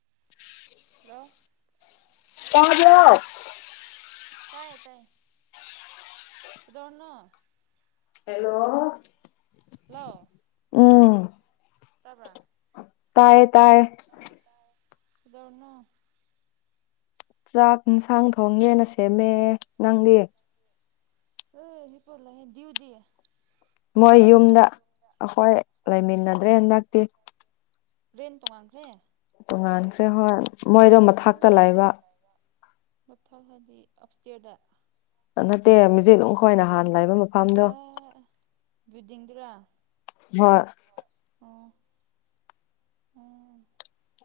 [inaudible] hello ꯇꯥꯕ꯭ꯔꯣ ꯇꯥꯏꯌꯦ ꯇꯥꯏ ꯀꯗꯧꯔꯤꯅꯣ ꯍꯦꯜꯂꯣ ꯍꯦꯜꯂꯣ ꯎꯝ ꯇꯥꯕ꯭ꯔꯥ ꯇꯥꯏꯌꯦ ꯇꯥꯏꯌꯦ ꯀꯩꯗꯧꯔꯝꯃꯣ ꯆꯥꯛ ꯏꯟꯁꯥꯡ ꯊꯣꯡꯒꯦꯅ ꯁꯦꯝꯃꯦ ꯅꯪꯗꯤ ꯍꯤꯞꯄꯒ ꯂꯩꯌꯦ ꯗꯤꯎꯗꯤ ꯃꯣꯏ ꯌꯨꯝꯗ ꯑꯩꯈꯣꯏ ꯂꯩꯃꯤꯟꯅꯗ꯭ꯔꯦ ꯍꯟꯗꯛꯇꯤ ꯔꯦꯟ ꯇꯣꯡꯉꯥꯟꯈ꯭ꯔꯦ ꯇꯣꯉꯥꯟꯈ꯭ꯔꯦ ꯍꯣꯏ ꯃꯣꯏꯗꯣ ꯃꯊꯥꯛꯇ ꯂꯩꯕ ꯃꯊꯛ ꯍꯥꯏꯗꯤ ꯑꯞꯁ꯭ꯇꯦꯔꯁꯗ ꯅꯠꯇꯦ ꯃꯤꯖꯠ ꯑꯗꯨ ꯈ꯭ꯋꯥꯏꯅ ꯍꯥꯟꯅ ꯂꯩꯕ ꯃꯐꯝꯗꯣ ꯗꯤꯡꯗ꯭ꯔꯥ ꯍꯣꯏ ꯎ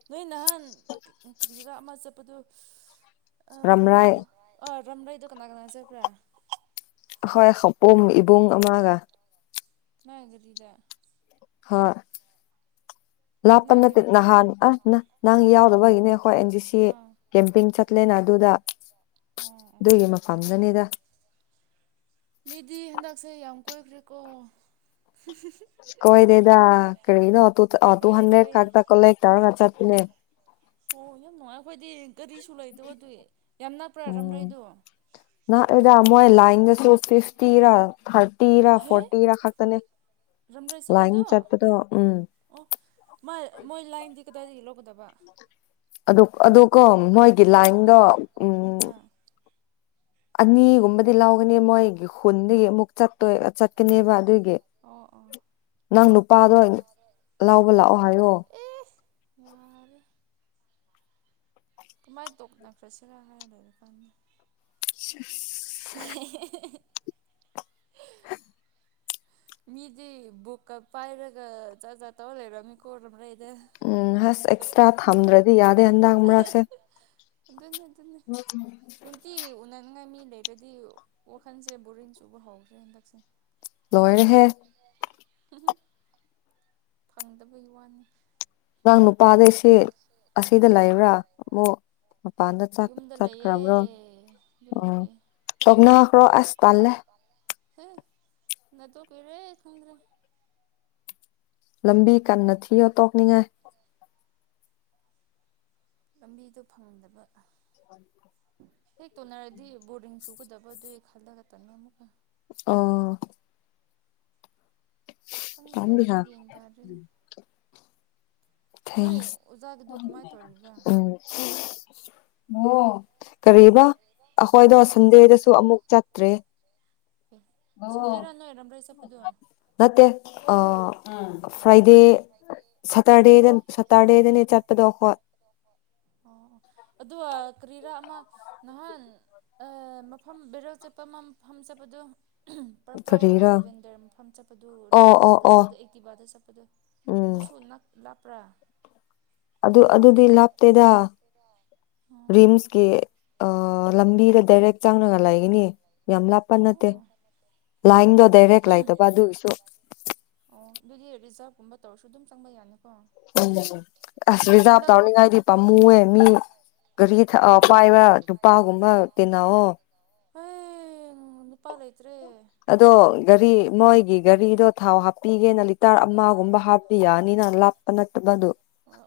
ꯅꯣꯏ ꯅꯍꯥꯟ ꯀꯔꯤꯔꯥ ꯑꯃ ꯆꯠꯄꯗꯣ ꯔꯝꯔꯥꯏ ꯈꯝ ꯑꯩ ꯗ ꯀꯥꯟꯒꯅꯥ ꯆꯔꯕ꯭ꯔꯥ ꯍꯣꯏ ꯄꯨꯝ ꯏꯕꯨꯡ ꯑꯃꯒ ꯒꯗꯗ ꯍꯣꯏ ꯂꯥꯞꯄ ꯀꯅꯥ ꯅꯠꯇꯦ ꯒꯥꯔꯤꯗ ꯑꯥ ꯅꯍꯥꯟ ꯑꯁ ꯅ ꯅꯪ ꯌꯥꯎꯗꯕ ꯑꯩꯈꯣꯏ ꯑꯦꯟ ꯖꯤ ꯁꯤ ꯑꯣ ꯀꯦꯝꯄꯦꯟ ꯆꯠꯂꯦꯅ ꯑꯗꯨꯗ ꯑꯣ ꯑꯗꯨꯒꯤ ꯃꯐꯝꯗꯨꯅꯤꯗ ꯃꯤꯗꯤ ꯍꯟꯗꯛꯁꯦ ꯌꯥꯝ ꯀꯣꯏꯈ꯭ꯔꯦꯀꯣ ꯀꯣꯏ ꯗꯦꯗ ꯀꯔꯤꯅꯣ ꯇꯨ ꯇꯨ ꯀꯣꯏꯌꯦ ꯍꯥꯟꯗ꯭ꯔꯦꯠ ꯀꯣꯏꯌꯦ ꯀꯗ ꯀꯦ ꯇꯔꯣ ꯉꯆ ꯄꯅꯦ ꯑꯣ ꯅꯨꯡꯉꯥꯏ ꯑꯩꯈꯣꯏꯗꯤ ꯀꯔꯤꯁꯨ ꯂꯩꯇꯧꯕ ꯑꯗꯨ ꯌꯥꯝ ꯅꯛꯄ꯭ꯔꯔ꯭ꯔꯥ ꯎꯝ ꯑꯩꯗꯣ ꯁꯨ ꯐꯤꯐꯇꯤꯔ ꯊꯥꯔꯇꯤꯔ ꯐꯣꯔꯇꯤꯔ ꯈꯛꯇꯅꯦ ꯁ ꯂꯥꯏꯟ ꯄꯨꯗ ꯆꯠꯄꯗꯣ ꯎꯝ ꯑꯣ ꯃ ꯂ ꯗꯗꯤ ꯏꯂꯣ ꯀꯗꯕ ꯑꯗꯨ ꯑꯗꯨꯒꯣ ꯃꯣꯏꯒꯤ ꯂꯥꯏꯟꯗꯣ ꯎꯝ ꯑꯥ ꯑꯅꯤꯒꯨꯝꯕꯗꯤ ꯂꯧꯒꯅꯤ ꯃꯣꯏꯒꯤ ꯈꯨꯟꯗꯒꯤ ꯑꯃꯨꯛ ꯆꯠꯇꯣꯏ ꯆꯠꯀꯅꯦꯕ ꯑꯗꯨꯒꯤ ꯑꯣ ꯑꯣ ꯅꯪ ꯅꯨꯨꯄꯥꯗꯣ ꯂꯥꯎꯕ ꯂꯥꯛꯑꯣ ꯍꯥꯏꯌꯣ ꯌꯥ ꯀꯃꯥꯏꯅ ꯇꯣꯛꯅꯈ꯭ꯔꯁꯤꯔ ꯍꯥꯏꯔ ꯂꯩꯣꯏꯔ ꯀꯥꯟꯗ [unintelligible] ꯃꯤꯗꯤ ꯕꯨꯀ ꯄꯥꯏꯔꯒ ꯆ ꯆ ꯇꯧ ꯂꯩꯔ ꯀꯣꯔꯣ ꯎꯝ ꯍꯁ ꯑꯦꯛꯁꯇ꯭ꯔꯥ ꯊꯝꯗ꯭ꯔꯗꯤ ꯌꯥꯗꯦ ꯍꯟꯗꯥꯡ ꯃꯔꯔꯛꯁꯦ ꯑꯗꯨꯅꯤ ꯑꯗꯨꯅꯤ ꯅꯨꯡꯇꯤꯒꯤ ꯎꯅꯟꯉꯝꯃꯤ ꯂꯩꯔꯗꯤ ꯋꯥꯈꯜꯁꯦ ꯕꯣꯔꯤꯡ ꯆꯨꯕ ꯍꯧꯈ꯭ꯔꯦ ꯍꯟꯗꯛꯁꯦ ꯂꯣꯏꯔꯦꯍꯦ ꯐꯪꯗꯕꯒꯤ ꯋꯥꯅꯤ ꯑꯉꯥꯡ ꯅꯨꯄꯥꯗꯩꯁꯦ ꯑꯁꯤꯗ ꯂꯩꯕ꯭ꯔꯥ ꯑꯃꯨꯛ ꯃꯄꯥꯟꯗ ꯌꯨꯝꯗ ꯂꯩꯌꯦ ꯆꯠꯈ꯭ꯔꯕ꯭ꯔꯣ ꯌꯨꯝꯗ ꯑꯣ ꯂꯩꯌꯦ ꯁꯛꯅꯥ ꯑꯈ꯭ꯔ ꯑꯁ ꯄꯜꯂ ꯍ ꯅꯠꯇꯣ ꯀꯔꯦ ꯈꯪꯗ꯭ꯔꯦ ꯂꯝꯕꯤ ꯀꯟꯅ ꯊꯤꯌꯣ ꯇꯣꯛꯅꯤꯡꯉꯥꯏ ꯂꯝꯕꯤꯗꯣ ꯐꯪꯍꯟꯗꯕ ꯑ ꯍꯦꯛ ꯇꯣꯟꯅꯔꯗꯤ ꯕꯣꯔꯗꯤꯡ ꯆꯨꯒꯗꯕ ꯑꯗꯨ ꯍꯦꯛ ꯈꯜꯂꯒ ꯇꯟꯅ ꯑꯃꯨꯛꯀ ꯑꯥ ꯈꯪꯒꯦꯗ ꯇꯥꯟꯕꯤꯍꯥ ꯑꯩꯁꯨꯒꯟ ꯇꯥꯔꯔꯦꯒ ꯊꯦꯡꯁ ꯀꯃꯥꯏ ꯇꯧꯔꯤꯕ꯭ꯔꯥ ꯎꯝ ꯑꯣ ꯀꯔꯤꯕ ꯑꯩꯈꯣꯏꯗꯣ ꯅꯣꯏ ꯑꯣꯖꯥꯒꯤ ꯁꯟꯗꯦꯗꯁꯨ ꯆꯪ ꯑꯃꯨꯛ ꯆꯠꯇ꯭ꯔꯦ ꯑꯦ ꯁꯟꯗꯦꯔꯥ ꯅꯣꯏ ꯔꯝꯔꯩ ꯆꯠꯄꯗꯣ ꯑꯣ ꯅꯠꯇꯦ ꯑ ꯐ꯭ꯔꯥꯏꯗꯦ ꯑꯣ ꯁꯇꯔꯗꯦꯗ ꯁꯇꯔꯗꯦꯗꯅꯦ ꯆꯠꯄꯗꯣ ꯑꯩꯈꯣꯏ ꯑꯣ ꯑꯗꯨꯗ ꯑ ꯀ꯭ꯔꯤꯔꯥ ꯈ ꯑꯃ ꯅꯍꯥꯟ ꯃꯐꯝ ꯕꯦꯔꯦꯜ ꯆꯠꯄ ꯑꯃ ꯃꯐꯝ ꯆꯠꯄꯗꯨ ꯄꯔꯄꯜꯔ ꯀꯔꯤꯔꯥ ꯂꯦꯕꯦꯟꯗꯔ ꯃꯐꯝ ꯆꯠꯄꯗꯨ ꯂꯩ ꯑꯣ ꯑꯣ ꯃꯔꯛꯇ ꯑꯣ ꯆꯠꯄꯗ ꯑꯦꯛꯇꯤꯕꯥꯗ ꯆꯠꯄꯗꯨ ꯎꯝ ꯑꯗꯨꯁꯨ ꯂꯥꯞꯄ꯭ꯔꯥ ꯑꯗꯨ ꯑꯗꯨꯗꯤ ꯂꯥꯞꯇꯦꯗ ꯑꯣ ꯔꯤꯝꯁꯀꯤ ꯑ ꯂꯝꯕꯤꯒ ꯗꯥꯏꯔꯦꯛ ꯆꯥꯡꯅꯉ ꯂꯩꯒꯅꯤ ꯌꯥꯝ ꯂꯥꯞꯄ ꯅꯠꯇꯦ ꯑꯣ ꯂꯥꯏꯅꯤꯗꯣ ꯗꯗꯥꯔꯦꯛ ꯂꯥꯛꯇꯕ ꯑꯗꯨꯒꯤꯁꯨ ꯑꯗꯨꯒꯤ ꯔꯤꯖꯥꯕꯀꯨꯝꯕ ꯇꯧꯔꯁꯨ ꯑꯗꯨꯝ ꯆꯪꯕ ꯌꯥꯅꯤ ꯎꯝ ꯑꯁ ꯔꯤꯖꯥꯕ ꯇꯧꯅꯤꯡꯉꯥꯏꯗꯤ ꯄꯥꯝꯃꯨꯑꯦ ꯃꯤ ꯒꯥꯔꯤ ꯄꯥꯏꯕ ꯅꯨꯄꯥꯒꯨꯝꯕ ꯇꯤꯟꯅꯑꯣ ꯑꯦ ꯅꯨꯄꯥ ꯂꯩ ꯂꯩ ꯑꯗꯣ ꯒꯥꯔꯤ ꯃꯣꯏꯒꯤ ꯒꯥꯔꯤꯗꯣ ꯊꯥꯎ ꯍꯥꯞꯄꯤꯒꯦꯅ ꯂꯤꯇꯔ ꯑꯃꯒꯨꯝꯕ ꯑꯥ ꯍꯥꯞꯄꯤ ꯅꯤꯅꯂ ꯑꯄꯅꯠꯇꯕꯗꯨ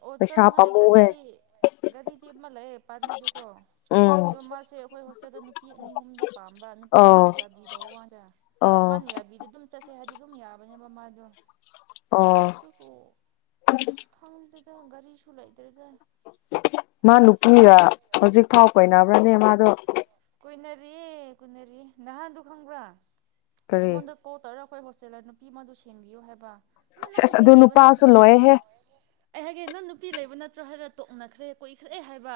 ꯑꯣ ꯆꯅꯅꯨꯡꯉ ꯔꯤꯗꯤ ꯒꯥꯔꯤꯗꯤ ꯑꯃ ꯂꯩꯑꯦ ꯄꯥꯔꯤꯗꯨꯀꯣ ꯎꯝ ꯑꯗꯣ ꯃꯥꯁꯦ ꯑꯩꯈꯣꯏ ꯍꯣꯁꯇꯦꯜꯗ ꯅꯨꯄꯤ ꯑꯅꯤ ꯑꯍꯨꯝꯗꯨ ꯄꯥꯝꯕ ꯅꯨꯄꯤ ꯑꯣ ꯑꯩꯈꯣꯏꯅ ꯌꯥꯕꯤꯗꯧ ꯋꯥꯗ ꯑꯣ ꯃꯥꯅ ꯌꯥꯕꯤꯗ ꯑꯗꯨꯝ ꯆꯠꯁꯦ ꯍꯥꯏ ꯑꯗꯨꯝ ꯌꯥꯕꯅꯦꯕ ꯃꯥꯗꯣ ꯑꯣ ꯑꯗꯨꯕꯨ ꯑꯁ ꯈꯪꯗ ꯑ ꯒꯥꯔꯤꯁꯨ ꯂꯩꯇ꯭ꯔꯦꯗ ꯃꯥ ꯅꯨꯄꯤꯒ ꯍꯧꯖꯤꯛꯐꯥꯎ ꯀꯅꯕ꯭ꯔꯅꯦ ꯃꯥꯗꯣ ꯨꯅꯔꯤ ꯅꯍꯥꯟꯗꯨ ꯈꯪꯕ꯭ꯔꯥ ꯀꯔꯤ ꯑꯩꯉꯣꯟꯗ ꯄ ꯇ ꯑꯩꯈꯣꯏ ꯍꯣꯁꯇꯦꯜꯗ ꯅꯨꯄꯤ ꯑꯃꯗꯨ ꯁꯦꯡꯕꯤꯌꯨ ꯍꯥꯏꯕ ꯑ ꯅꯪ ꯁꯦꯁ ꯅꯨꯄꯤ ꯑꯗꯨ ꯂꯩꯕ ꯅꯨꯄꯥꯁꯨ ꯅꯠꯇ꯭ꯔꯣ ꯂꯣꯏꯍꯦ ꯑꯩ ꯍꯥꯏꯒꯦ ꯅꯪ ꯅꯨꯄꯤ ꯂꯩꯕ ꯅꯠꯇ꯭ꯔꯣ ꯍꯥꯏꯔ ꯇꯣꯛꯅꯈ꯭ꯔꯦ ꯀꯣꯏꯈ꯭ꯔꯦ ꯍꯥꯏꯕ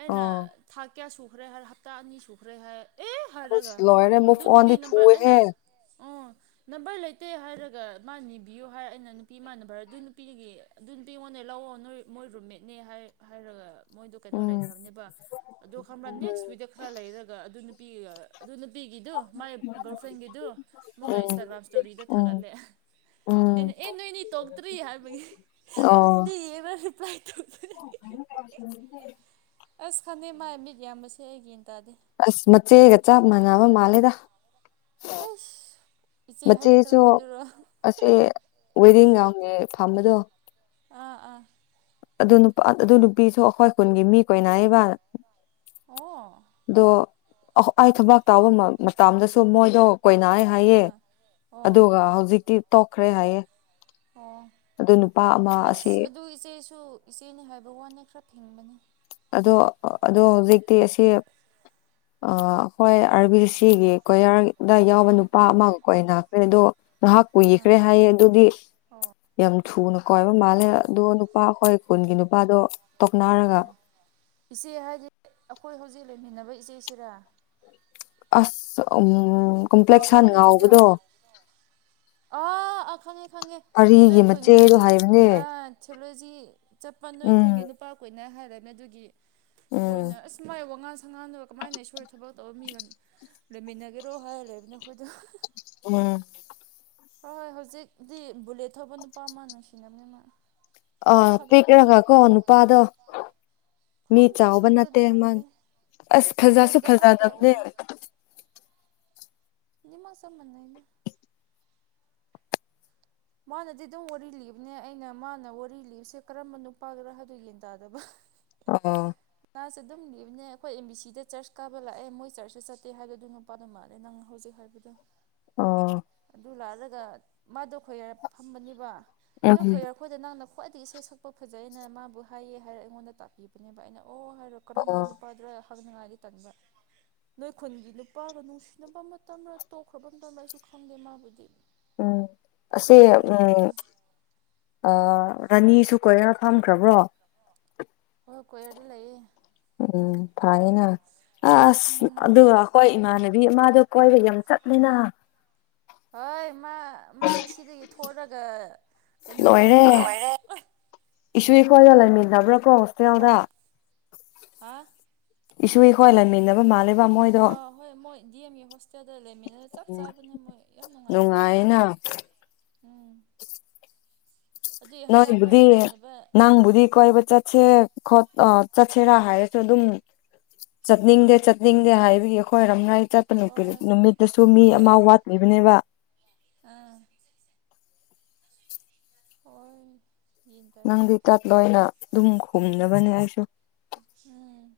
ꯑꯩꯅ ꯑꯣ ꯊꯥꯛ ꯀꯌꯥ ꯁꯨꯈ꯭ꯔꯦ ꯍꯥꯏꯔ ꯍꯞꯇꯥ ꯑꯅꯤ ꯁꯨꯈ꯭ꯔꯦ ꯍꯥꯏ ꯑꯦ ꯑꯁ ꯍꯥꯏꯔꯒ ꯂꯣꯏꯔꯦ ꯑꯗꯨ ꯃꯨꯐ ꯑꯣꯟꯗꯤ ꯅꯨꯄꯤ ꯅꯝꯕꯔ ꯊꯨꯑꯦꯍꯦ ꯑꯩꯅ ꯎ ꯅꯝꯕꯔ ꯂꯩꯇꯦ ꯍꯥꯏꯔꯒ ꯃꯥ ꯅꯤꯕꯤꯌꯨ ꯍꯥꯏ ꯑꯩꯅ ꯅꯨꯄꯤꯃꯅꯕꯚꯔ ꯑꯗꯨ ꯅꯨꯄꯤꯒꯤ ꯑꯗꯨ ꯅꯨꯄꯤꯉꯣꯟꯗꯩ ꯍ ꯂꯥꯛꯑꯣ ꯅꯣꯏ ꯃꯣꯏ ꯔꯨꯝꯃꯦꯠꯅꯦ ꯍꯥꯏ ꯍꯥꯏꯔꯒ ꯃꯣꯏꯗꯣ ꯀꯩꯅꯣ ꯎꯝ ꯂꯩꯈ꯭ꯔꯕꯅꯦꯕ ꯑꯗꯣ ꯈꯪꯕ꯭ꯔꯥ ꯅꯦꯛꯁ ꯋꯤꯛꯛꯇ ꯈꯔ ꯂꯩꯔꯒ ꯑꯗꯨ ꯅꯨꯄꯤ ꯑꯗꯨ ꯅꯨꯄꯤꯒꯤꯗꯨ ꯃꯥꯏ ꯒꯥꯔꯜꯐ꯭ꯔꯦꯟꯒꯤꯗꯨ ꯃꯒ ꯎꯝ ꯏꯟꯁꯇꯥꯒ꯭ꯔꯥꯝ ꯏꯁꯇꯣꯔꯤꯗ ꯎꯝ ꯊꯥꯒꯠꯂꯦ ꯎꯝ ꯏ ꯅ ꯏꯅꯤ ꯇꯣꯛꯒꯇ꯭ꯔꯤ ꯍꯥꯏꯔꯕꯒꯤ ꯑ ꯇꯥꯏ ꯇ [unintelligible] ꯑꯁ ꯈꯪꯗꯩ ꯃꯥꯥꯏ ꯃꯤꯠ ꯌꯥꯝꯕꯁꯦ ꯑꯩꯒꯤ꯭ꯌꯥꯟ ꯇꯥꯗꯦ ꯑꯁ ꯃꯆꯦꯒ ꯆꯞ ꯃꯥꯟꯅꯕ ꯃꯥꯜꯂꯦꯗ ꯍꯁ ꯃꯆꯦꯁꯨ ꯑꯁꯦ ꯋꯦꯗꯤꯡ ꯌꯥꯎꯉ ꯐꯝꯕꯗꯣ ꯑꯥ ꯑꯥ ꯑꯗꯨ ꯅꯨꯄꯥ ꯑꯗꯨ ꯅꯨꯄꯤꯁꯨ ꯑꯩꯈꯣꯏ ꯈꯨꯟꯒꯤ ꯃꯤ ꯀꯣꯏꯅꯏꯕ ꯑꯣ ꯗꯣ ꯑꯊꯕ ꯇꯥꯕ ꯃꯇꯗꯁꯨ ꯃꯣꯏꯗꯣ ꯀꯣꯏꯅꯥꯏ ꯍꯥꯏꯌꯦ ꯑꯥ ꯑꯣ ꯑꯗꯨꯒ ꯍꯧꯖꯤꯛꯇꯤ ꯇꯣꯛꯈ꯭ꯔꯦ ꯍꯥꯏꯌꯦ ꯑꯣ ꯑꯗꯨ ꯅꯨꯄꯥ ꯑꯃ ꯑꯁꯤ ꯁꯨ ꯏꯆꯦꯅꯤ ꯍꯥꯏꯕ ꯋꯥꯅꯦ ꯈꯔ ꯐꯤꯡꯕꯅꯤ ꯑꯗꯣ ꯑꯗꯣ ꯍꯧꯖꯤꯛꯇꯤ ꯑꯁꯤ ꯑ ꯍꯣꯏ ꯑꯥꯔꯕꯤ ꯁꯤꯒꯤ ꯀꯣꯌꯥꯔ ꯑꯗꯥꯏ ꯌꯥꯎꯕ ꯅꯨꯄꯥ ꯑꯥ ꯑꯃꯒꯀꯣ ꯑꯩ ꯈ꯭ꯔꯦ ꯑꯗꯣ ꯅꯍꯥꯛ ꯑꯥ ꯀꯨꯏꯈ꯭ꯔꯦ ꯍꯥꯏꯌꯦ ꯑꯗꯨꯗꯤ ꯑꯣ ꯌꯥꯝ ꯊꯨꯅ ꯀꯣꯏꯕ ꯃꯥꯜꯂꯦ ꯑꯗꯣ ꯅꯨꯄꯥ ꯍꯣꯏ ꯀꯨꯟꯒꯤ ꯅꯨꯄꯥꯗꯣ ꯇꯧꯅꯔꯒ ꯏꯆꯦ ꯍꯥꯏꯗꯤ ꯑꯩꯈꯣꯏ ꯍꯧꯖꯤꯛ ꯂꯩꯃꯤꯟꯅꯕ ꯏꯆꯦꯁꯤꯔꯥ ꯑꯁ ꯎꯝ ꯑꯣ ꯀꯝꯄ꯭ꯂꯦꯛꯁꯟ ꯍꯒꯗ ꯉꯥꯎꯕꯗꯣ ꯑ ꯑ ꯈꯪꯉꯦ ꯅꯣꯏ ꯄꯔꯤꯒꯤ ꯈꯨꯟꯒꯤ ꯃꯆꯦꯗꯣ ꯍꯥꯏꯕꯅꯦ ꯊꯣꯂꯣꯖꯤ ꯆꯄꯜ ꯅꯣꯏ ꯈꯨꯟꯒꯤ ꯎꯝ ꯅꯨꯄꯥ ꯀꯨꯏꯅ ꯍꯥꯏꯔꯝꯃꯦ ꯑꯗꯨꯒꯤ ꯑꯩꯈꯣꯏꯅ ꯎꯝ ꯑꯁ ꯃꯥꯏ ꯋꯥꯉꯜ ꯁꯪꯒꯥꯅꯕ ꯀꯃꯥꯏꯅ ꯏꯁꯣꯏꯗ ꯊꯕꯛ ꯇꯧꯕ ꯃꯤꯒ ꯂꯩꯃꯤꯟꯅꯒꯦꯔꯣ ꯍꯥꯏꯔꯒ ꯂꯩꯕꯅꯤꯅ ꯑꯩꯈꯣꯏꯗ ꯎꯝ ꯍꯣꯏ ꯍꯣꯏ ꯍꯧꯖꯤꯛꯇꯤ ꯕꯨꯂꯦꯠ ꯊꯧꯕ ꯅꯨꯄꯥ ꯑꯃ ꯅꯨꯡꯁꯤꯅꯕꯅꯦ ꯃꯥ ꯑ ꯌꯥꯝ ꯊꯥꯒꯠꯄꯅꯦ ꯄꯦꯀꯔꯒ ꯀꯣ ꯅꯨꯄꯥꯗ ꯃꯤ ꯈꯪꯗꯦ ꯆꯥꯎꯕ ꯅꯠꯇꯦ ꯑꯁꯦꯡꯕꯗꯤ ꯃꯪ ꯎꯗꯦ ꯑꯁ ꯐꯖꯁꯨ ꯕꯨꯂꯦꯠꯇ ꯉꯥꯛꯇ ꯐꯖꯗꯕꯅꯦ ꯎꯋꯦ [inaudible] ꯃꯣ ꯁꯅ ꯃꯥꯅꯗꯤ ꯑꯗꯨꯝ ꯋꯥꯔꯤ ꯂꯤꯕꯅꯦ ꯑꯩꯅ ꯃꯥꯅ ꯋꯥꯔꯤ ꯂꯤꯕꯁꯦ ꯀꯔꯝꯕ ꯅꯨꯄꯥꯒꯔꯥ ꯍꯥꯏꯗꯨ ꯌꯦꯟ ꯇꯗꯕ ꯑ ꯃꯥꯁꯦ ꯑꯗꯨꯝ ꯂꯤꯕꯅꯦ ꯑꯩꯈꯣꯏ ꯑꯦꯝ ꯕꯤ ꯁꯤꯗ ꯆꯔꯆ ꯀꯥꯕ ꯂꯥꯛꯑꯦ ꯃꯣꯏ ꯆꯔꯆ ꯆ ꯆꯠꯇꯦ ꯍꯥꯏꯕꯗꯨ ꯑꯗꯨ ꯅꯨꯄꯥꯗꯨ ꯃꯥꯜꯂꯦ ꯅꯪ ꯍꯧꯖꯤꯛ ꯍꯥꯏ ꯇꯔꯗ ꯑꯣ ꯂꯥꯜꯂꯒ ꯃꯥꯗꯣ ꯈꯣꯏꯌꯥꯔ ꯐꯝꯕꯅꯤꯕ ꯅꯣꯏ ꯎꯝ ꯈꯣꯏꯌꯥꯔꯈꯣꯏꯗ ꯅꯪꯅ ꯈ꯭ꯋꯥꯏꯗꯒꯤ ꯏꯁꯩ ꯁꯛꯄ ꯐꯖꯩꯑꯅ ꯃꯥꯕꯨ ꯍꯥꯏꯌꯦ ꯍꯥꯏꯔ ꯑꯩꯉꯣꯟꯗ ꯇꯥꯛꯄꯤꯕꯅꯦꯕ ꯑꯩꯅ ꯑꯣ ꯍꯥꯏꯔꯣ ꯀꯔꯝꯕ ꯑꯣ ꯅꯨꯄꯥꯗꯨ ꯍꯪꯅꯤꯉꯥꯏꯗꯤ ꯇꯟꯕ ꯅꯣꯏ ꯈꯨꯟꯒꯤ ꯅꯨꯄꯥꯒ ꯅꯨꯡꯁꯤꯅꯕ ꯃꯇꯝꯔꯥ ꯇꯣꯛꯈ꯭ꯔꯕ ꯃꯇꯝꯔ ꯑꯩꯁꯨ ꯈꯪꯗꯦ ꯃꯥꯕꯨꯗꯤ ꯎꯝ ꯐꯖꯅꯗꯤ ꯑꯁꯤꯁ ꯎꯝ ꯍꯪꯗꯦꯅꯦ ꯑ ꯔꯥꯅꯤꯁꯨ ꯀꯣꯏꯔꯔ ꯐꯝꯈ꯭ꯔꯕ꯭ꯔꯣ ꯍ ꯀꯣꯏ ꯂꯩ ꯎꯝ ꯐꯥꯏꯅ ꯑ ꯑꯁ ꯎꯝ ꯑꯗꯨꯒ ꯍꯈꯣꯏ ꯏꯃꯥꯟꯅ ꯕꯤꯃꯗꯣ ꯀꯣꯏꯕ ꯌꯥꯝ ꯆꯠꯅꯤꯅ ꯍꯣꯏ ꯃꯥ ꯃꯥ ꯁꯤꯗꯒꯤ ꯊꯂꯒ ꯀꯩꯅꯣ ꯇꯧꯈ꯭ꯔꯕ ꯏꯁꯁꯨꯀꯣ ꯌꯥꯂꯃꯤꯗꯥꯕ꯭ꯔ ꯀꯣꯁꯦ ꯌꯥꯎꯗ ꯍꯥ ꯏꯁꯨ ꯑꯩꯈꯣꯏ ꯂꯩꯃꯤꯟꯅꯕ ꯃꯥꯜꯂꯦꯕ ꯃꯣꯏꯗꯣ ꯑꯥ ꯍꯣꯏ ꯃꯣꯏ ꯗꯤ ꯑꯦꯝ ꯌ ꯍꯣꯁꯇꯦꯜꯗ ꯂꯩꯃꯤꯟꯅꯔ ꯆꯞ ꯆꯥꯕꯅꯦ ꯃꯣꯏ ꯌꯥꯝ ꯅꯨꯡꯉꯥꯏꯈ꯭ꯔꯕꯅꯦ ꯅꯨꯡꯉꯥꯏꯅ ꯎꯝ ꯑꯗꯨꯏ ꯍꯟꯗꯛ ꯑꯩꯈꯣꯏ ꯅꯣꯏꯕꯨꯗꯤ ꯂꯩꯃꯤꯟꯅꯕ ꯅꯪꯕꯨꯗꯤ ꯀꯣꯏꯕ ꯆꯠ ꯆꯦ ꯈꯣꯠꯄ ꯆꯠꯁꯦꯔꯥ ꯍꯥꯏꯔꯁꯨ ꯑꯗꯨꯝ ꯆꯠꯅꯤꯡꯗꯦ ꯆꯠꯅꯤꯡꯗꯦ ꯍꯥꯏꯕꯒꯤ ꯑꯩꯈꯣꯏꯔꯝꯅꯥꯏ ꯆꯠꯄ ꯅꯨꯄꯤ ꯍꯣꯏ ꯅꯨꯃꯤꯠꯇꯁꯨ ꯃꯤ ꯑꯃ ꯋꯥꯠꯂꯤꯕꯅꯦꯕ ꯑꯥ ꯑꯣꯏ ꯅꯪꯗꯤ ꯆꯠꯂꯣꯏꯅ ꯑꯗꯨꯝ ꯈꯨꯝꯅꯕꯅꯦ ꯑꯩꯁꯨ ꯑ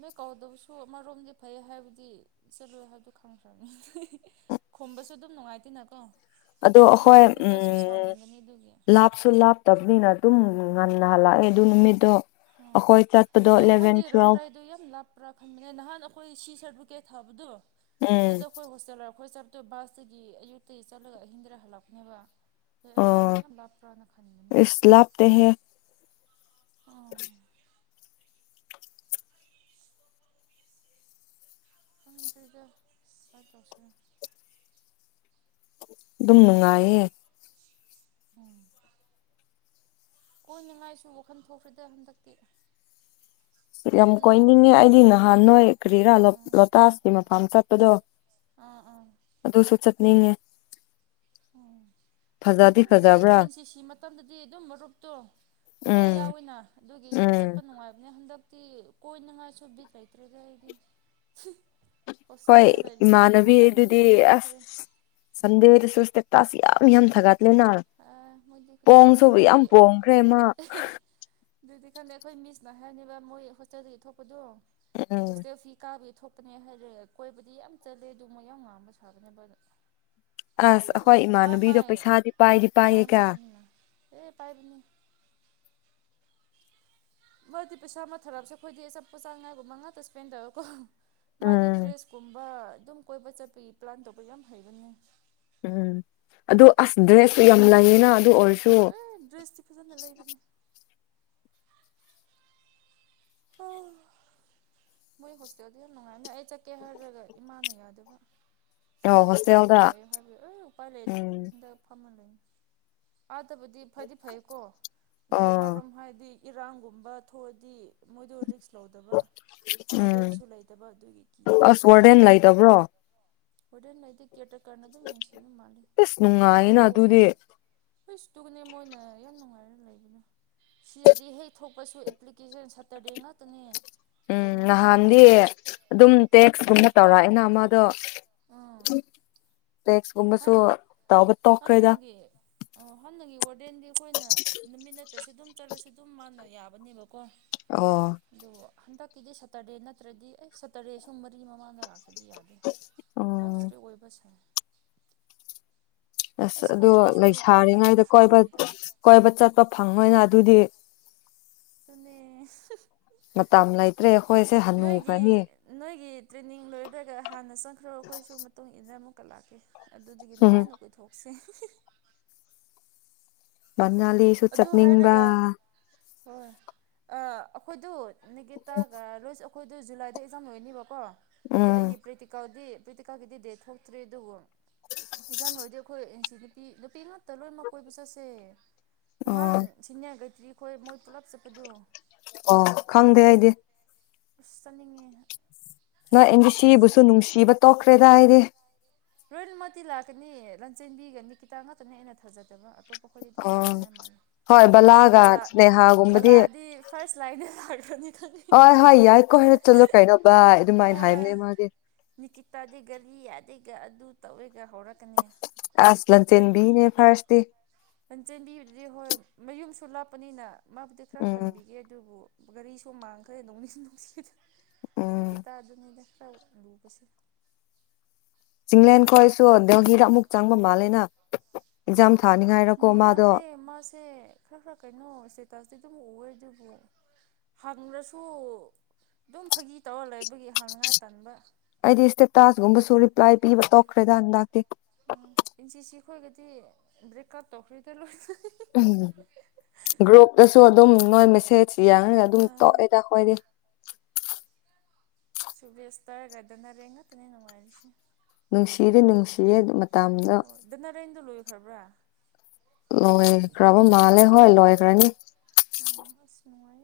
ꯃ ꯀꯧꯗꯕꯁꯨ ꯑꯃꯔꯣꯝꯗꯤ ꯐꯩ ꯍꯥꯏꯕꯗꯤ ꯆꯠꯂꯨ ꯍꯥꯏꯕꯗꯨ ꯈꯪꯈ꯭ꯔꯅꯤ ꯈꯨꯝꯕꯁꯨ ꯑꯗꯨꯝ ꯅꯨꯡꯉꯥꯏꯇꯦꯅꯀꯣ ꯑꯗꯣ ꯑꯗꯨꯝ ꯑꯩꯈꯣꯏ ꯍꯥꯏꯕꯗꯤ ꯎ ꯅꯣꯏꯁꯨ ꯁꯥꯎꯅꯤꯡꯒꯅꯤ ꯑꯗꯨꯒꯤ ꯂꯥꯞꯁꯨ ꯂꯥꯞꯇꯕꯅꯤꯅ ꯑꯗꯨꯝ ꯎꯝ ꯉꯅꯍꯂ ꯑꯦ ꯑꯗꯨ ꯅꯨꯃꯤꯠꯇꯣ ꯑꯣ ꯑꯩꯈꯣꯏ ꯆꯠꯄꯗꯣ ꯑꯩ ꯑꯦꯂꯚꯦꯟ ꯋꯥꯈꯜꯗꯤ ꯇꯨꯋꯦꯜꯐ ꯔꯝ꯭ꯔꯥꯏꯗꯨꯣ ꯌꯥꯝ ꯂꯥꯞꯄ꯭ꯔꯥ ꯈꯟꯕꯅꯦ ꯅꯍꯥꯟ ꯑꯩꯈꯣꯏ ꯁꯤ ꯁꯔ ꯀꯦ ꯊꯥꯕꯗꯣ ꯎꯝ ꯑꯗꯨꯗ ꯑꯩꯈꯣꯏ ꯍꯣꯁꯇꯦꯜꯔ ꯑꯩꯈꯣꯏ ꯆꯠꯄꯣ ꯕꯥꯁꯇꯒꯤ ꯑꯌꯨꯛꯇꯒꯤ ꯆꯠꯂꯒ ꯑꯍꯤꯡꯗꯔ ꯍꯜꯂꯛꯄꯅꯦꯕ ꯑ ꯑꯩꯕꯨ ꯑꯣ ꯈꯅꯤꯡ ꯌꯥꯝ ꯂꯥꯞꯄ꯭ꯔꯅ ꯈꯅꯤꯡꯉꯕꯅꯤ ꯏꯁ ꯂꯥꯞꯇꯦꯍꯦ [unintelligible] ꯗ ꯇꯁ ꯑꯗꯨꯝ ꯅꯨꯡꯉꯥꯏꯌꯦ ꯎꯝ ꯍꯅꯤꯡꯉꯥꯏꯁꯨ ꯋꯥꯈꯟ ꯊꯣꯛꯈ꯭ꯔꯦꯗ ꯍꯟꯗꯛꯇꯤ ꯌꯥꯝ ꯑꯗꯨꯝ ꯀꯣꯏꯅꯤꯡꯉꯦ ꯑꯩꯗꯤ ꯅꯍꯥꯟ ꯅꯣꯏ ꯀꯔꯤꯔꯥ ꯂꯣꯇꯥꯖꯀꯤ ꯃꯐꯝ ꯆꯠꯄꯗꯣ ꯑ ꯑꯗꯨꯗꯁꯨ ꯆꯠꯅꯤꯉ ꯑꯣ ꯐꯖꯗꯤ ꯈꯪꯗꯦ ꯐꯖꯕ꯭ꯔꯥ ꯑꯦꯟ ꯁꯤ ꯁꯤ ꯃꯇꯝꯗꯗꯤ ꯑꯗꯨꯝ ꯃꯔꯨꯞꯇꯣ ꯂꯣꯏ ꯎꯝ ꯌꯥꯎꯋꯤꯅ ꯑꯗꯨꯒꯤ ꯑꯗꯨꯝ ꯎꯝ ꯆꯠꯄ ꯅꯨꯡꯉꯥꯏꯕꯅꯦ ꯍꯟꯗꯛ ꯇ ꯀꯣꯏꯅꯉꯥꯏ ꯁꯣꯕꯤꯠ ꯂꯩꯇ꯭ꯔꯦꯗ ꯑꯩꯗꯤ ꯍꯣꯏ ꯍꯣꯁꯇꯦꯜꯗ ꯂꯩ ꯂꯩꯕꯒꯤ ꯏꯃꯥꯟꯅꯕꯤ ꯋꯥꯈꯜꯗꯣ ꯑꯗꯨꯗꯤ ꯌꯥꯝ ꯑꯁ ꯃꯝꯈ꯭ꯔꯦ ꯁꯟꯗꯦꯗꯁꯨ ꯇꯁꯤ ꯌꯥꯝ ꯌꯥꯝ ꯊꯒ ꯂꯅꯥꯜ ꯃꯣꯏꯗꯤ ꯈꯨꯗꯤꯡ ꯇꯧꯔꯦ ꯄꯣꯡꯁꯨꯕ ꯑꯗꯨꯒꯤ ꯌꯥꯝ ꯄꯣꯡꯈ꯭ꯔꯦ ꯃꯥ ꯑꯗꯨꯗꯤ ꯈꯪꯗꯦ ꯑꯩꯈꯣꯏ ꯃꯤꯁꯅ ꯍꯥꯏꯔꯅꯦꯕ ꯃꯣꯏ ꯍꯣꯁꯇꯦꯜꯗꯒꯤ ꯊꯣꯛꯄꯗꯣ ꯎꯝ ꯍꯣꯁꯇꯦꯜ ꯐꯤ ꯀꯥꯕꯒꯤ ꯊꯣꯛ ꯈꯣꯠꯄꯅꯦ ꯍꯥꯏꯔꯦ ꯀꯣꯏꯕꯗꯤ ꯌꯥꯝ ꯆꯠꯂꯦ ꯑꯗꯨ ꯃꯣꯏ ꯌꯥꯝ ꯉꯥꯡꯕ ꯁꯥꯕꯅꯦꯕ ꯑꯁ ꯑꯩꯈꯣꯏ ꯏꯃꯥꯟꯅꯕꯤꯗꯣ ꯄꯩꯁꯥꯗꯤ ꯄꯥꯏꯗꯤ ꯃꯥꯥꯏ ꯄꯥꯏꯌꯦꯒ ꯃꯥꯒꯅꯤꯅ ꯑꯦ ꯄꯥꯏꯕꯅꯤ ꯃꯔꯗꯤ ꯄꯩꯁꯥ ꯑꯃ ꯊꯥꯛꯑꯁꯨ ꯑꯩꯈꯣꯏꯗꯤꯄ ꯆꯥ ꯉꯉꯥꯒꯨꯝꯕ ꯉꯥꯛꯇ ꯏꯁꯄꯦꯟ ꯇꯧꯔꯀꯣ ꯃꯥꯗꯤ ꯎꯝ ꯗ꯭ꯔꯦꯁꯀꯨꯝꯕ ꯑꯗꯨꯝ ꯀꯣꯏꯕ ꯆꯠꯄꯒꯤ ꯄ꯭ꯂꯥꯟ ꯇꯧꯕ ꯌꯥꯝ ꯍꯩꯕꯅꯦ ꯎꯝ ꯑꯗꯨ ꯑꯁ ꯗ꯭ꯔꯦꯁꯇꯨ ꯌꯥꯝ ꯂꯩꯌꯦꯅ ꯑꯗꯨ ꯑꯣꯏ ꯑꯦ ꯗ꯭ꯔꯦꯁꯇꯤ ꯐꯖꯅ ꯂꯩꯕꯅꯦ ꯃꯣꯏ ꯍꯣꯁꯇꯦꯜꯗꯣ ꯌꯥꯝ ꯅꯨꯡꯉꯥꯏꯝꯅꯦ ꯑꯩ ꯆꯠꯀꯦ ꯍꯥꯏꯔꯒ ꯏꯃꯥꯅ ꯌꯥꯗꯕ ꯁꯤ ꯍꯣꯁꯇꯦꯜꯗ ꯑꯗꯨꯝ ꯂꯩ ꯍꯥꯏꯕ ꯑꯩ ꯎꯄꯥꯏ ꯎꯝ ꯂꯩꯝꯗ ꯐꯝꯍꯜꯂꯣꯏꯅꯤ ꯑꯥꯗꯕꯗꯤ ꯐꯗꯤ ꯐꯩꯀꯣ ꯑꯗꯨꯏ ꯑꯣ ꯑꯃꯔꯣꯝ ꯍꯥꯏꯗꯤ ꯏꯔꯥꯡꯒꯨꯝꯕ ꯊꯣꯛꯑꯗꯤ ꯃꯣꯏꯗꯣ ꯔꯤꯛꯁ ꯂꯧꯗꯕ ꯎꯝ ꯋꯥꯔꯗꯦꯟꯁꯨ ꯂꯩꯇꯕ ꯑꯗꯨꯒꯤ ꯑꯁ ꯋꯥꯔꯗꯦꯟ ꯂꯩꯇꯕ꯭ꯔꯣ ꯑꯣꯗꯦꯟ ꯂꯩꯗꯤ ꯀꯦꯇ꯭ꯔ ꯀꯥꯟꯅ ꯑꯗꯨꯝ ꯌꯦꯡꯁꯤꯅ ꯃꯥꯜꯂꯤꯦ ꯑꯁ ꯅꯨꯡꯉꯥꯏꯌꯦꯅ ꯑꯗꯨꯗꯤ ꯀꯣꯛꯅ ꯁꯇꯨꯅꯦ ꯃꯣꯏꯅ ꯏ ꯌꯥꯝ ꯅꯅꯨꯡꯉꯥꯏ ꯁꯤꯗꯗꯤ ꯍꯦꯛ ꯊꯣꯛꯄꯁꯨ ꯑꯦꯄ꯭ꯂꯤꯀꯦꯁꯟ ꯁꯇꯔꯗꯦ ꯉꯥꯛꯇꯅꯦ ꯎꯝ ꯀꯩꯅꯣ ꯅꯍꯥꯟꯗꯤ ꯉꯥꯡꯗꯕ ꯑꯗꯨꯝ ꯇꯦꯛꯁꯀꯨꯝꯕ ꯇꯧꯔꯛꯑꯏꯅ ꯑꯃꯗꯣ ꯎꯝ [unintelligible] ꯍꯟ ꯍꯟꯅꯒꯤ ꯍꯥꯟꯅꯒꯤ ꯋꯥꯔꯗꯦꯟꯗꯤ ꯑꯩꯈꯣꯏꯅ ꯅꯤꯕ ꯀ ꯑꯣ ꯑꯗꯨꯗꯨ ꯍꯟꯗꯛꯀꯤꯗꯤ ꯁꯇꯔꯗꯦ ꯅꯠꯇ꯭ꯔꯗꯤ ꯑꯩ ꯁꯇꯔꯗꯦ ꯁꯨꯝ ꯃꯔꯤ ꯃꯃꯥꯡꯗꯔꯥ ꯗꯤ ꯌꯥꯗꯦ ꯌꯥꯝ ꯎꯝ ꯁꯔꯤ ꯑꯣꯏꯕ ꯁ ꯑꯁ ꯑꯗꯣ ꯈꯪꯗꯦ ꯏꯁꯣꯔꯒꯤ ꯊꯕꯛ ꯇꯧꯕ ꯂꯩꯁꯥꯔꯤꯉꯩꯗ ꯃꯤꯁꯤꯡꯁꯦ ꯀꯣꯏꯕ ꯒ꯭ꯌꯥꯟ ꯇꯥꯗꯦ ꯀꯣꯏꯕ ꯆꯠꯄ ꯐꯪꯉꯣꯏꯅ ꯑꯗꯨꯗꯤ [unintelligible] ꯃꯇꯥꯝ ꯂꯩꯇꯥꯔꯦ ꯅꯣꯏꯒꯤ ꯅꯣꯏꯒꯤ ꯇ꯭ꯔꯦꯅꯤꯡ ꯂꯣꯏꯔꯗꯒ ꯍꯥꯟꯅ ꯆꯪꯈ꯭ꯔꯣ ꯑꯩꯈꯣꯏꯁꯨ ꯃꯇꯨꯡ ꯏ ꯃꯇꯨꯡꯏꯟꯅ ꯀꯠꯂꯛꯀꯦ ꯑꯗꯨꯗꯒꯤ ꯎꯝ ꯅꯨꯡꯉꯥꯏꯅ ꯀꯣꯏꯊꯣꯛꯁꯦ ꯃꯅꯥꯂꯤꯁꯨ ꯑꯗꯨ ꯆꯠꯅꯤꯡꯕ ꯍꯥꯏꯔꯒ ꯍꯣꯏ ꯑꯩꯈꯣꯏꯗꯨ ꯅꯒꯤꯇꯥꯒ ꯔꯣꯏꯁ ꯑꯩꯈꯣꯏꯗꯣ ꯖꯨꯂꯥꯏꯗ ꯑꯦꯛꯖꯥꯝ ꯂꯣꯏꯅꯦꯕꯀꯣ ꯑꯗꯣ ꯎꯝ ꯑꯩꯒꯤ ꯄ꯭ꯔꯤꯇꯤꯀꯥꯗꯤ ꯄ꯭ꯔꯤꯇꯤꯀꯥꯒꯤꯗꯤ ꯗꯦ ꯊꯣꯛꯇ꯭ꯔꯤ ꯑꯗꯨꯕꯨ ꯑꯦꯛꯖꯥꯡ ꯂꯣꯏꯔꯗꯤ ꯑꯩꯈꯣꯏ ꯁꯤ ꯅꯨꯄꯤ ꯅꯨꯄꯤ ꯉꯥꯛꯇ ꯂꯣꯏꯅꯃꯛ ꯀꯣꯏꯕ ꯆꯠꯁꯦ ꯑꯣ ꯅꯍꯥꯟ ꯁꯤꯅꯤꯌꯥꯔ ꯀꯩꯇ꯭ꯔꯤꯈꯣꯏ ꯃꯣꯏ ꯄꯨꯜꯂꯞ ꯆꯠꯄꯗꯣ ꯑꯣ ꯈꯪꯗꯦ ꯑꯩꯗꯤ ꯆꯅꯤꯡꯉꯦ ꯅꯣꯏ ꯑꯩꯗꯤ ꯁꯤꯕꯨꯁꯨ ꯅꯨꯡꯁꯤꯕ ꯇꯣꯛꯈ꯭ꯔꯦꯗ ꯍꯥꯏꯗꯤ ꯂꯣꯏꯅ ꯃꯇꯤ ꯂꯥꯛꯀꯅꯤ ꯂꯟꯆꯦꯟꯕꯤꯒꯅꯤ ꯈꯤꯇ ꯉꯥꯛꯇꯅꯤ ꯑꯩꯅ ꯊꯥꯖꯗꯕ ꯑꯇꯣꯞꯄ ꯑꯩꯈꯣꯏꯗꯤ ꯑꯗꯨꯝ ꯑꯣ ꯂꯥꯛꯅꯉꯥꯏ ꯃꯥꯥꯟꯜꯂꯤ ꯍꯣꯏ ꯁꯨꯔ ꯕꯂꯥꯒ ꯕꯂꯥ ꯁ꯭ꯅꯦꯍꯥꯒꯨꯝꯕꯗꯤ ꯕꯂꯥꯗꯤ ꯐꯥꯔꯁ ꯂꯥꯏꯟꯗ ꯂꯥꯛꯄꯅꯤ ꯈꯜꯂꯤ ꯍꯣꯏ ꯍꯣꯏ ꯌꯥꯏꯀꯣ ꯍꯥꯏꯔ ꯆꯠꯂꯣ ꯀꯩꯅꯣ ꯚꯏ ꯑꯗꯨꯃꯥꯏꯅ ꯍꯣꯏ ꯍꯥꯏꯕꯅꯦ ꯃꯥꯒꯤ ꯅꯤꯀꯤꯇꯥꯗꯤ ꯒꯥꯔꯤ ꯌꯥꯗꯦꯒ ꯑꯗꯨ ꯇꯧꯋꯦ ꯑꯁ ꯂꯁꯦꯟꯕꯤꯅꯦ ꯐꯔꯁꯇ ꯆꯦꯟꯕꯤꯕꯗꯨꯗꯤ ꯍꯣꯏ ꯃꯌꯨꯝꯁꯨ ꯂꯥꯞꯄꯅꯤꯅ ꯃꯥꯕꯨꯗꯤ ꯈꯔ ꯎꯝ ꯈꯟꯕꯤꯒꯦ ꯑꯗꯨꯕꯨ ꯒꯥꯔꯤꯁꯨ ꯃꯥꯡꯈ꯭ꯔꯦ ꯅꯣꯡꯅꯤꯁꯨ ꯅꯨꯡꯁꯤꯗ ꯎꯝ ꯇꯤ ꯇꯥꯗ꯭ꯔꯤꯉꯩꯗ ꯥꯎꯝ ꯂꯨꯕꯁꯦ ꯏꯪꯂꯦꯟ ꯈꯁꯨ ꯗꯒꯤꯗ ꯑꯃꯨꯛ ꯆꯪꯕ ꯃꯥꯜꯂꯦꯅ ꯑꯦꯛꯥꯝ ꯃꯥꯜꯂꯦ ꯃꯥꯁꯦ ꯈꯔ ꯈꯔ ꯀꯩꯅꯣ ꯏꯁꯇꯦꯇꯁꯇꯤ ꯑꯗꯨꯝ ꯎꯑꯦ ꯑꯗꯨꯕꯨ ꯍꯪꯉ꯭ꯔꯁꯨ ꯑꯗꯨꯝ ꯐꯥꯒꯤ ꯇꯧꯔ ꯂꯩꯕꯒꯤ ꯍꯪꯅꯤꯉꯥꯏ ꯇꯟꯥꯟꯕ ꯑꯩꯗꯤ ꯏꯁꯇꯦꯇꯥꯁꯒꯨꯝꯕꯁꯨ ꯔꯤꯄ꯭ꯂꯥꯏ ꯄꯤꯕ ꯇꯣꯛꯈ꯭ꯔꯦꯗ ꯍꯟꯗꯥꯛꯇꯤ ꯎꯝ ꯏꯟꯆꯤꯁꯤ ꯑꯩꯈꯣꯏꯒꯗꯤ ꯕ꯭ꯔꯦꯛ ꯀꯞ ꯇꯧꯈ꯭ꯔꯤꯗ ꯂꯣꯏ ꯎꯝ ꯒ꯭ꯔꯨꯞꯨꯞꯇꯁꯨ ꯑꯗꯨꯝ ꯅꯣꯏ ꯃꯦꯁꯦꯖ ꯌꯥꯗ ꯑꯗꯨꯝ ꯇꯣꯛꯑꯦꯗ ꯑꯩꯈꯣꯏꯗꯤ ꯁꯨꯕꯦꯁ ꯇꯔꯒꯗꯅꯔꯦ ꯉꯥꯛꯇꯅꯤ ꯅꯨꯡꯉꯥꯏꯔꯤꯁꯦ ꯅꯨꯡꯁꯤꯗꯤ ꯅꯨꯡꯁꯤꯔꯦ ꯍꯣꯏ ꯑꯗꯨ ꯅꯔꯦꯟꯗꯨꯣ ꯂꯣꯏꯈ꯭ꯔꯕ꯭ꯔꯥ ꯂꯣꯏꯈꯕꯥ ꯃꯥꯜꯦ ꯍ ꯂꯣꯏꯈꯥꯅꯤ ꯑꯣ ꯅꯨꯡꯉꯥꯏ